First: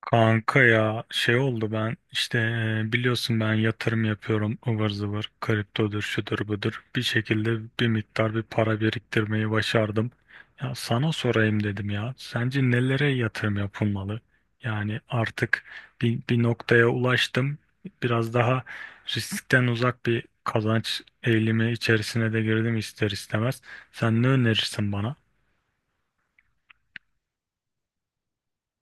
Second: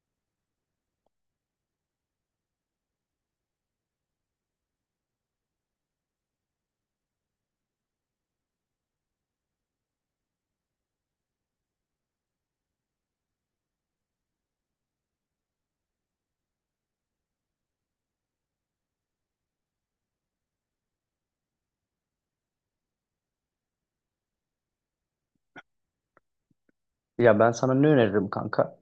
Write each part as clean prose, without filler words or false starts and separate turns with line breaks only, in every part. Kanka ya şey oldu ben işte biliyorsun ben yatırım yapıyorum ıvır zıvır kriptodur şudur budur bir şekilde bir miktar bir para biriktirmeyi başardım. Ya sana sorayım dedim, ya sence nelere yatırım yapılmalı? Yani artık bir noktaya ulaştım, biraz daha riskten uzak bir kazanç eğilimi içerisine de girdim ister istemez. Sen ne önerirsin bana?
Ya ben sana ne öneririm kanka?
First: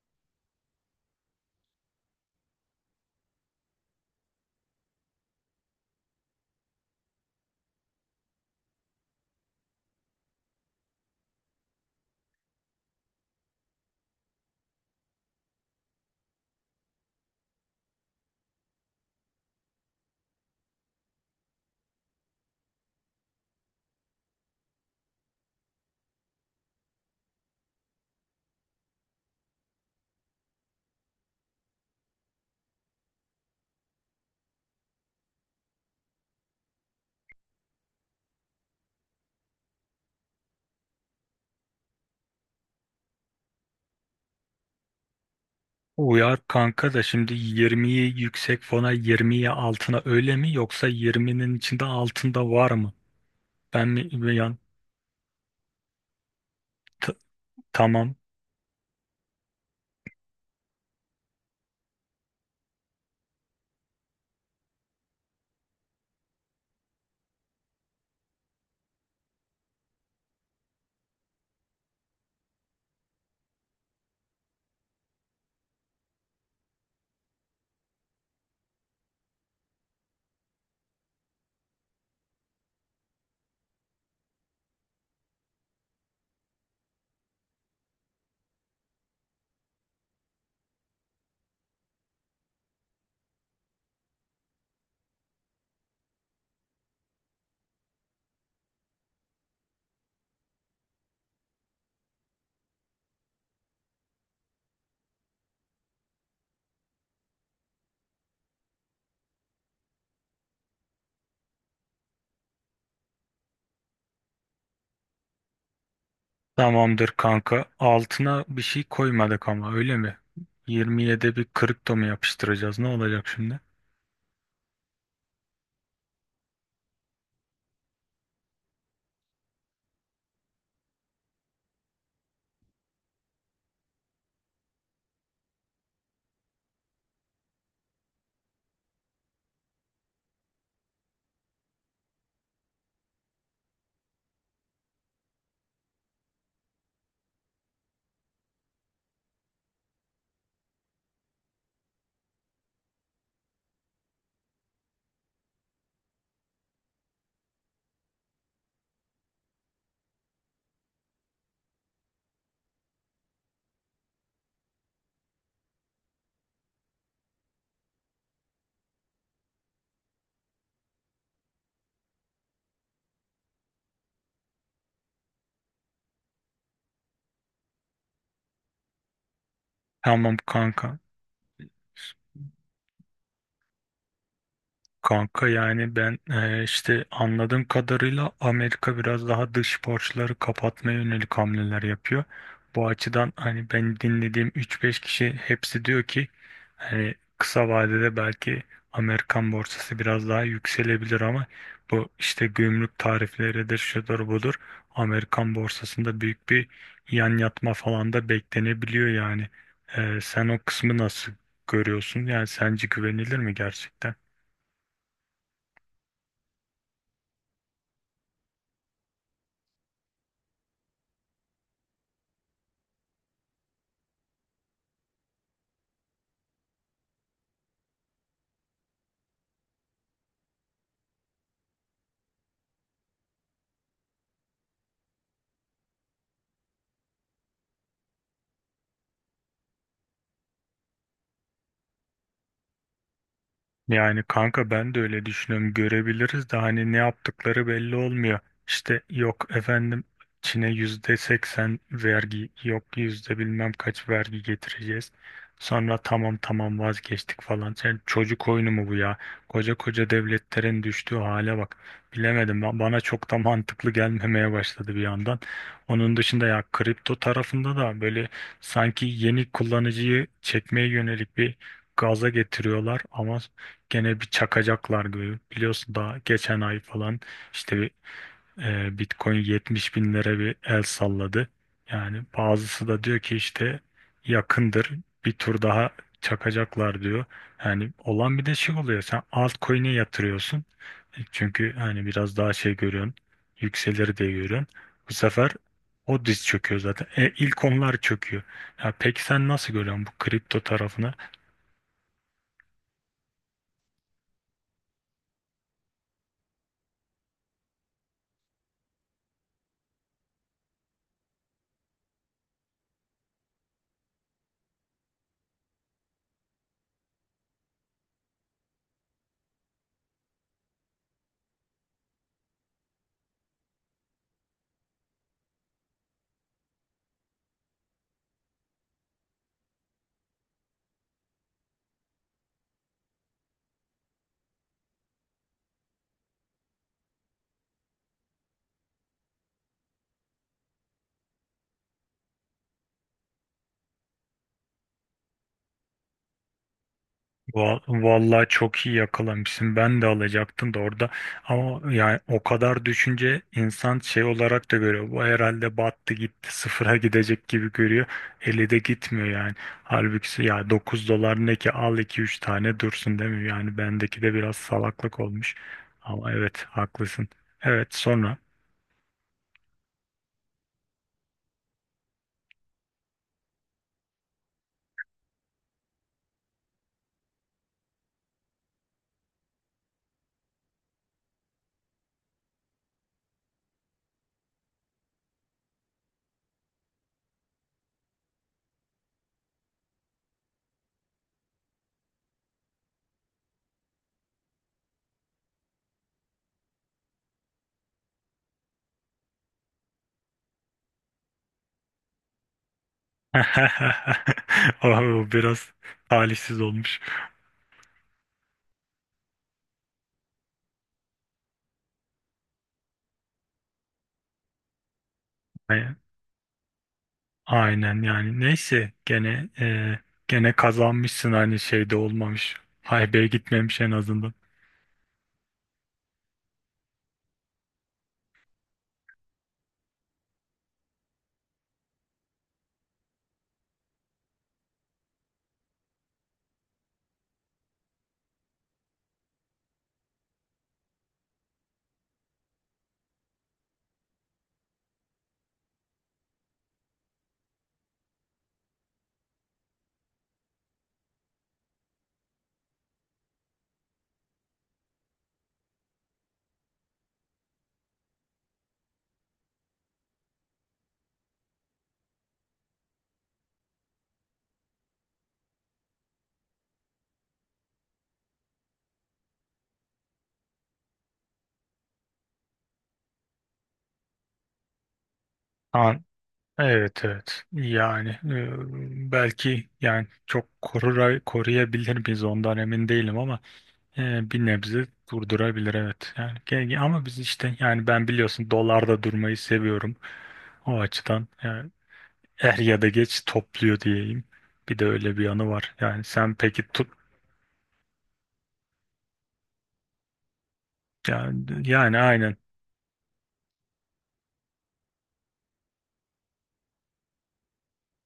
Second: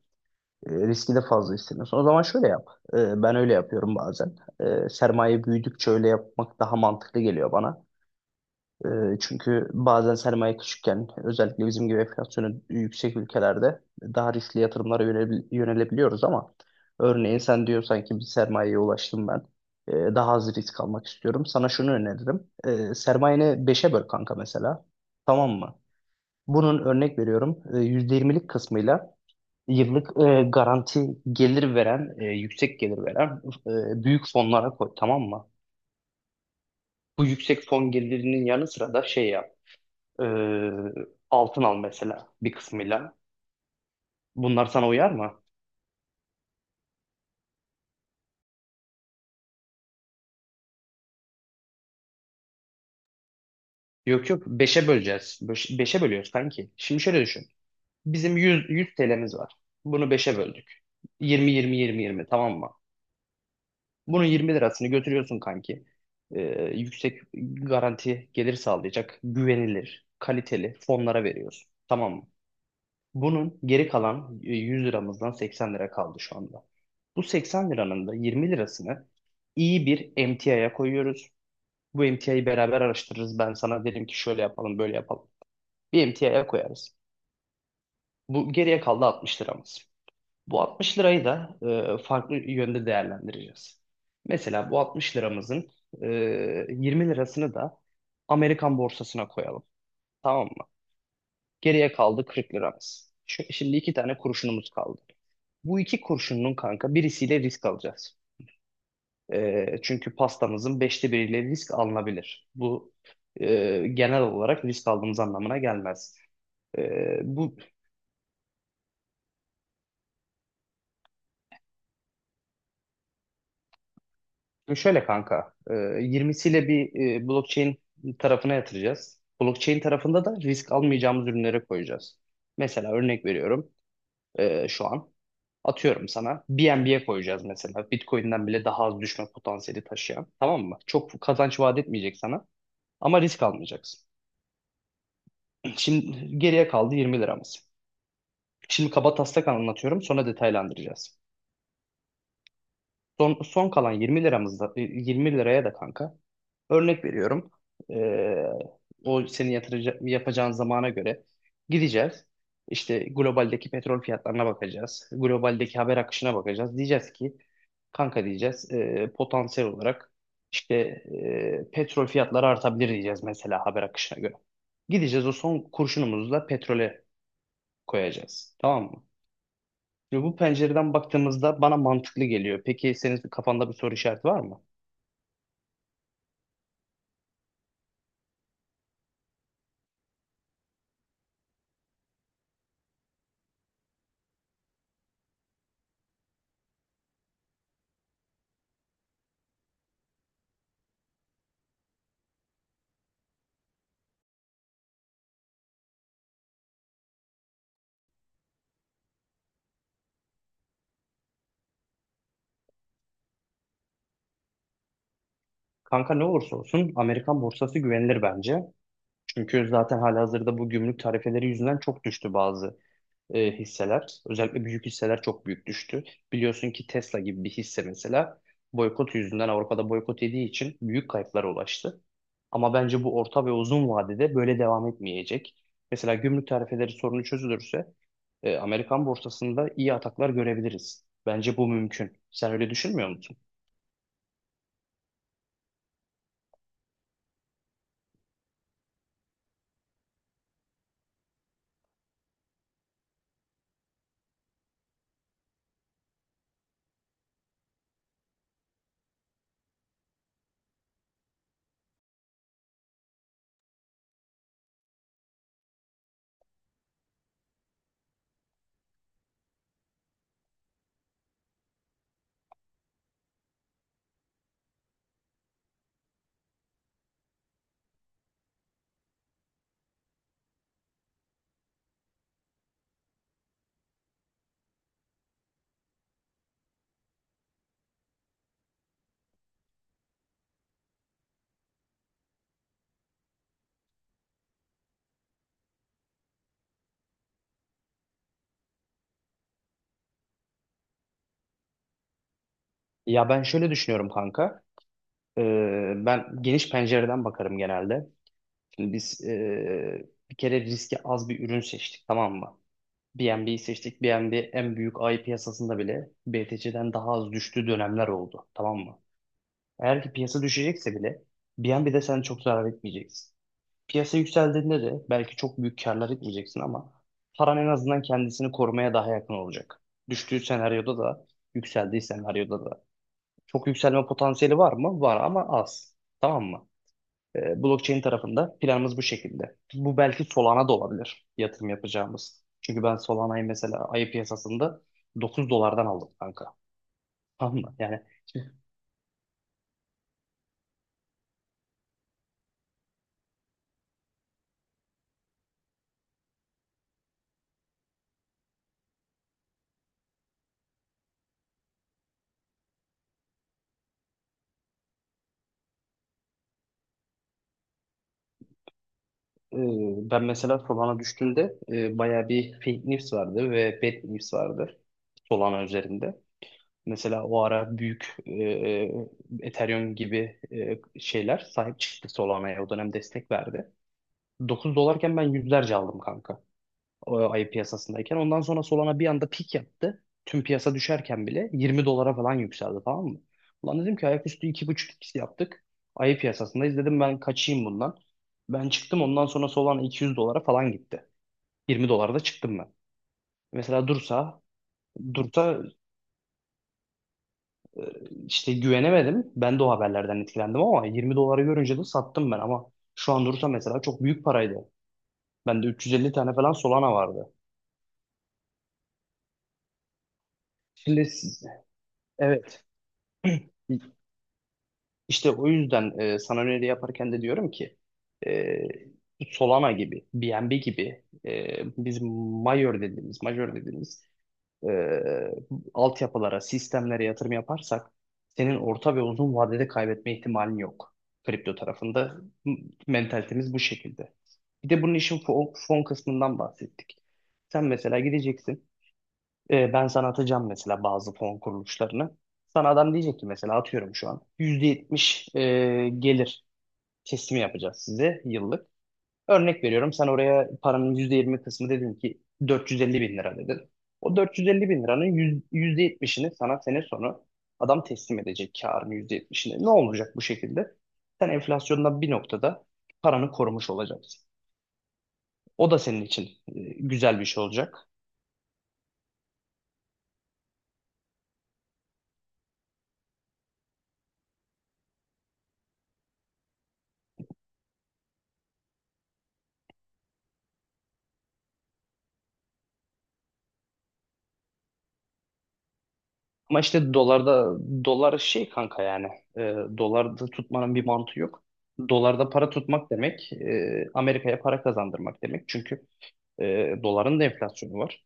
Riski de fazla istemiyorsun. O zaman şöyle yap. Ben öyle yapıyorum bazen. Sermaye büyüdükçe öyle yapmak daha mantıklı geliyor bana. E, çünkü bazen sermaye küçükken özellikle bizim gibi enflasyonu yüksek ülkelerde daha riskli yatırımlara yönelebiliyoruz ama örneğin sen diyorsan ki bir sermayeye ulaştım ben. Daha az risk almak istiyorum. Sana şunu öneririm. Sermayeni beşe böl kanka mesela. Tamam mı? Bunun örnek veriyorum. %20'lik kısmıyla yıllık garanti gelir veren, yüksek gelir veren, büyük fonlara koy, tamam mı? Bu yüksek fon gelirinin yanı sıra da şey yap, e, altın al mesela bir kısmıyla. Bunlar sana uyar mı?
Uyar kanka da, şimdi 20'yi yüksek fona, 20'yi altına öyle mi, yoksa 20'nin içinde altında var mı? Ben
Yok
mi
yok,
yani?
beşe böleceğiz. Beşe bölüyoruz kanki. Şimdi
t-
şöyle düşün.
tamam.
Bizim 100 TL'miz var. Bunu beşe böldük. 20, 20, 20, 20, tamam mı? Bunun 20 lirasını götürüyorsun kanki. E, yüksek garanti gelir sağlayacak, güvenilir, kaliteli fonlara veriyorsun. Tamam mı? Bunun geri kalan 100 liramızdan 80 lira kaldı şu anda. Bu 80 liranın da 20 lirasını iyi bir emtiaya koyuyoruz. Bu emtiayı beraber araştırırız. Ben sana derim ki şöyle yapalım, böyle yapalım. Bir emtiaya koyarız. Bu geriye kaldı 60 liramız. Bu 60 lirayı da farklı yönde değerlendireceğiz. Mesela bu 60 liramızın e, 20 lirasını da Amerikan borsasına koyalım. Tamam mı? Geriye kaldı 40 liramız. Şimdi iki tane kuruşunumuz kaldı. Bu iki kurşunun kanka birisiyle risk alacağız. Çünkü pastamızın beşte biriyle risk alınabilir. Bu genel olarak risk aldığımız anlamına gelmez.
Tamamdır
Bu
kanka, altına bir şey koymadık ama öyle mi? 20'ye de bir kripto mu yapıştıracağız, ne olacak şimdi?
şöyle kanka, 20'siyle bir blockchain tarafına yatıracağız. Blockchain tarafında da risk almayacağımız ürünlere koyacağız. Mesela örnek veriyorum, şu an atıyorum sana BNB'ye koyacağız mesela. Bitcoin'den bile daha az düşme potansiyeli taşıyan, tamam mı? Çok kazanç vaat etmeyecek sana ama risk almayacaksın. Şimdi geriye kaldı 20 liramız. Şimdi kaba taslak anlatıyorum, sonra detaylandıracağız. Son kalan 20 liramızda 20 liraya da kanka örnek veriyorum. Ee, o senin yapacağın zamana göre gideceğiz. İşte globaldeki petrol fiyatlarına bakacağız. Globaldeki haber akışına bakacağız. Diyeceğiz ki kanka, diyeceğiz potansiyel olarak işte petrol fiyatları artabilir diyeceğiz mesela, haber akışına göre. Gideceğiz, o son kurşunumuzu da petrole koyacağız. Tamam mı? Şimdi
Tamam
bu pencereden
kanka.
baktığımızda bana mantıklı geliyor. Peki senin kafanda bir soru işareti var mı?
Kanka yani ben işte anladığım kadarıyla Amerika biraz daha dış borçları kapatmaya yönelik hamleler yapıyor. Bu açıdan hani ben dinlediğim 3-5 kişi hepsi diyor ki, hani kısa vadede belki Amerikan borsası biraz daha yükselebilir ama bu işte gümrük tarifleridir, şudur budur. Amerikan borsasında büyük bir yan yatma falan da beklenebiliyor yani. Sen o kısmı nasıl görüyorsun? Yani sence güvenilir mi gerçekten?
Kanka, ne olursa olsun Amerikan borsası güvenilir bence. Çünkü zaten halihazırda bu gümrük tarifeleri yüzünden çok düştü bazı hisseler. Özellikle büyük hisseler çok büyük düştü. Biliyorsun ki Tesla gibi bir hisse mesela boykot yüzünden Avrupa'da boykot yediği için büyük kayıplara ulaştı. Ama bence bu orta ve uzun vadede böyle devam etmeyecek. Mesela gümrük tarifeleri sorunu çözülürse Amerikan borsasında iyi ataklar görebiliriz. Bence bu mümkün. Sen öyle düşünmüyor musun?
Yani kanka ben de öyle düşünüyorum. Görebiliriz de hani ne yaptıkları belli olmuyor. İşte yok efendim Çin'e %80 vergi, yok yüzde bilmem kaç vergi getireceğiz. Sonra tamam tamam vazgeçtik falan. Sen çocuk oyunu mu bu ya? Koca koca devletlerin düştüğü hale bak. Bilemedim, bana çok da mantıklı gelmemeye başladı bir yandan. Onun dışında ya kripto tarafında da böyle sanki yeni kullanıcıyı çekmeye yönelik bir gaza getiriyorlar ama gene bir çakacaklar gibi. Biliyorsun daha geçen ay falan işte bir, Bitcoin 70 binlere bir el salladı. Yani bazısı da diyor ki işte yakındır, bir tur daha çakacaklar diyor. Yani olan bir de şey oluyor, sen altcoin'e yatırıyorsun. Çünkü hani biraz daha şey görüyorsun, yükselir diye görüyorsun. Bu sefer o diz çöküyor zaten. E, ilk onlar çöküyor. Ya peki sen nasıl görüyorsun bu kripto tarafını?
Ya ben şöyle düşünüyorum kanka. E, ben geniş pencereden bakarım genelde. Şimdi biz bir kere riski az bir ürün seçtik, tamam mı? BNB'yi seçtik. BNB en büyük ay piyasasında bile BTC'den daha az düştüğü dönemler oldu. Tamam mı? Eğer ki piyasa düşecekse bile BNB'de sen çok zarar etmeyeceksin. Piyasa yükseldiğinde de belki çok büyük karlar etmeyeceksin ama paran en azından kendisini korumaya daha yakın olacak. Düştüğü senaryoda da, yükseldiği senaryoda da. Çok yükselme potansiyeli var mı? Var ama az. Tamam mı? Blockchain tarafında planımız bu şekilde. Bu belki Solana da olabilir yatırım yapacağımız. Çünkü ben Solana'yı mesela ayı piyasasında 9 dolardan aldım kanka. Tamam mı? Yani
Vallahi çok iyi yakalamışsın. Ben de alacaktım da orada. Ama yani o kadar düşünce insan şey olarak da görüyor. Bu herhalde battı gitti, sıfıra gidecek gibi görüyor. Eli de gitmiyor yani. Halbuki ya 9 dolar ne ki, al iki üç tane dursun değil mi? Yani bendeki de biraz salaklık olmuş. Ama evet haklısın. Evet, sonra.
ben mesela Solana düştüğünde bayağı bir fake news vardı ve bad news vardı Solana üzerinde. Mesela o ara büyük Ethereum gibi şeyler sahip çıktı Solana'ya. O dönem destek verdi. 9 dolarken ben yüzlerce aldım kanka. O ayı piyasasındayken. Ondan sonra Solana bir anda pik yaptı. Tüm piyasa düşerken bile 20 dolara falan yükseldi, tamam mı? Ulan dedim ki ayaküstü iki buçuk x yaptık. Ayı piyasasındayız. Dedim ben kaçayım bundan. Ben çıktım, ondan sonra Solana 200 dolara falan gitti. 20 dolarda çıktım ben. Mesela dursa
O
dursa
biraz talihsiz olmuş.
İşte güvenemedim. Ben de o haberlerden etkilendim ama 20 dolara görünce de sattım ben, ama şu an dursa mesela çok büyük paraydı. Bende 350 tane falan Solana vardı.
Aynen yani, neyse, gene
Şimdi
kazanmışsın,
siz-
hani şeyde olmamış.
evet,
Haybeye gitmemiş en azından.
işte o yüzden sana öneri yaparken de diyorum ki e, Solana gibi, BNB gibi, biz Major dediğimiz, e, altyapılara, sistemlere yatırım yaparsak senin orta ve uzun vadede kaybetme ihtimalin yok. Kripto tarafında m- mentalitemiz bu şekilde. Bir de bunun işin fon kısmından bahsettik. Sen mesela gideceksin. Ben sana atacağım mesela bazı fon kuruluşlarını. Sana adam diyecek ki mesela atıyorum şu an, %70 gelir teslimi yapacağız size yıllık. Örnek veriyorum, sen oraya paranın %20 kısmı dedin ki 450 bin lira dedin. O 450 bin liranın %70'ini sana sene sonu adam teslim edecek, karın %70'ini. Ne olacak bu şekilde? Sen enflasyondan bir noktada paranı korumuş olacaksın. O da
Ha,
senin için
evet
güzel bir şey
evet
olacak.
yani, belki yani çok koruyabilir miyiz ondan emin değilim ama bir nebze durdurabilir, evet. Yani ama biz işte, yani ben biliyorsun dolarda durmayı seviyorum, o açıdan yani er ya da geç topluyor diyeyim. Bir de öyle bir yanı var. Yani sen
Ama
peki tut.
işte dolarda, dolar şey kanka yani, e, dolarda tutmanın bir mantığı yok.
Yani
Dolarda
aynen.
para tutmak demek Amerika'ya para kazandırmak demek. Çünkü doların da enflasyonu var.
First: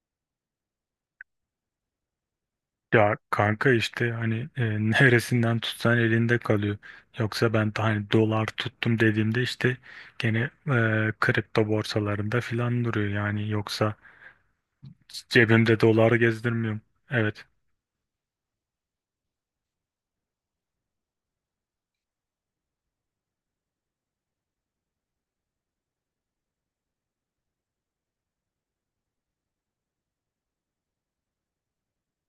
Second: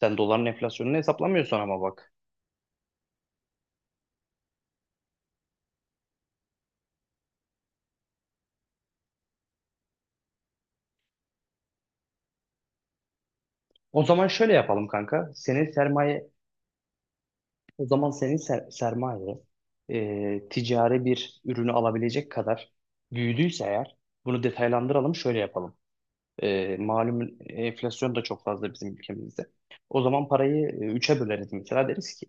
Sen doların enflasyonunu hesaplamıyorsun ama bak.
Ya kanka, işte hani neresinden tutsan elinde kalıyor. Yoksa ben de hani dolar tuttum dediğimde işte gene kripto borsalarında filan duruyor yani, yoksa
O zaman şöyle yapalım kanka. Senin
cebimde dolar
sermaye,
gezdirmiyorum. Evet,
o zaman senin sermaye ticari bir ürünü alabilecek kadar büyüdüyse eğer, bunu detaylandıralım, şöyle yapalım. Malum enflasyon da çok fazla bizim ülkemizde. O zaman parayı üçe böleriz mesela, deriz ki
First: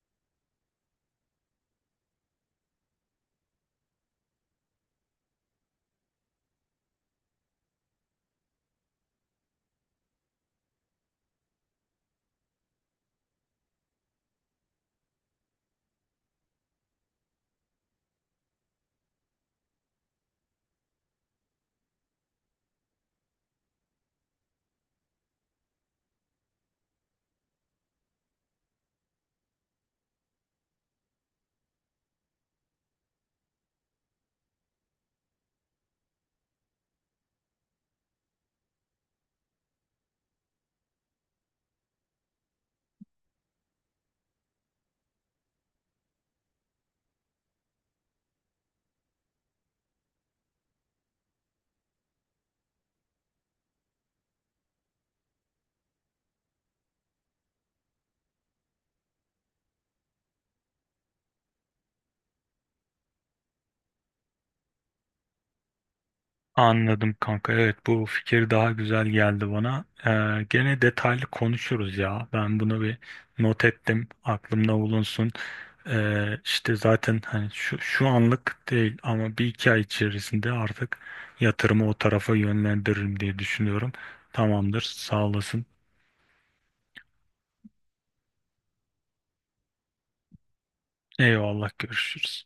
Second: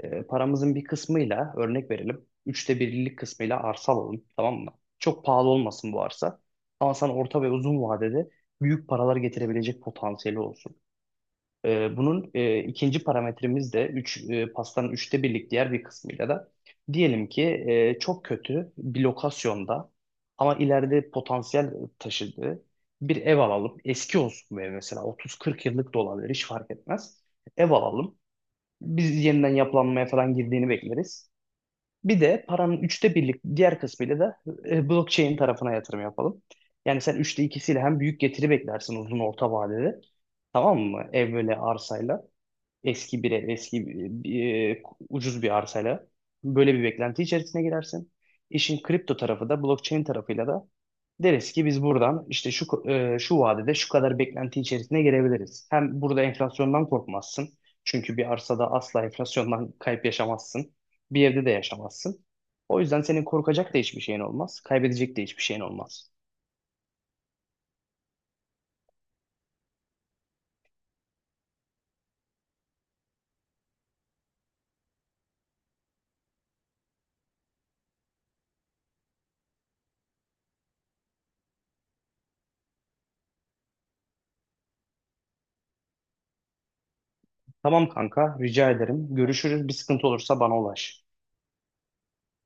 paramızın bir kısmıyla örnek verelim. Üçte birlik kısmıyla arsa alalım, tamam mı? Çok pahalı olmasın bu arsa. Ama sana orta ve uzun vadede büyük paralar getirebilecek potansiyeli olsun. Bunun ikinci parametremiz de 3, pastanın üçte birlik diğer bir kısmıyla da diyelim ki çok kötü bir lokasyonda ama ileride potansiyel taşıdığı bir ev alalım. Eski olsun bu ev, mesela 30-40 yıllık da olabilir, hiç fark etmez. Ev alalım. Biz yeniden yapılanmaya falan girdiğini bekleriz. Bir de paranın üçte birlik diğer kısmıyla da blockchain tarafına yatırım yapalım. Yani sen üçte ikisiyle hem büyük getiri beklersin uzun orta vadede. Tamam mı? Ev böyle arsayla. Eski bir ev, ucuz bir arsayla böyle bir beklenti içerisine girersin. İşin kripto tarafı da blockchain tarafıyla da deriz ki biz buradan işte şu vadede şu kadar beklenti içerisine girebiliriz. Hem burada enflasyondan korkmazsın. Çünkü bir arsada asla enflasyondan kayıp yaşamazsın. Bir evde de yaşamazsın. O yüzden senin korkacak da hiçbir şeyin olmaz. Kaybedecek de hiçbir şeyin olmaz.
anladım kanka, evet, bu fikir daha güzel geldi bana. Gene detaylı konuşuruz ya, ben bunu bir not ettim, aklımda bulunsun. İşte zaten, hani şu anlık değil ama bir iki ay içerisinde artık yatırımı o tarafa yönlendiririm diye düşünüyorum. Tamamdır, sağ olasın.
Tamam kanka, rica ederim. Görüşürüz. Bir sıkıntı olursa bana ulaş.
Eyvallah, görüşürüz.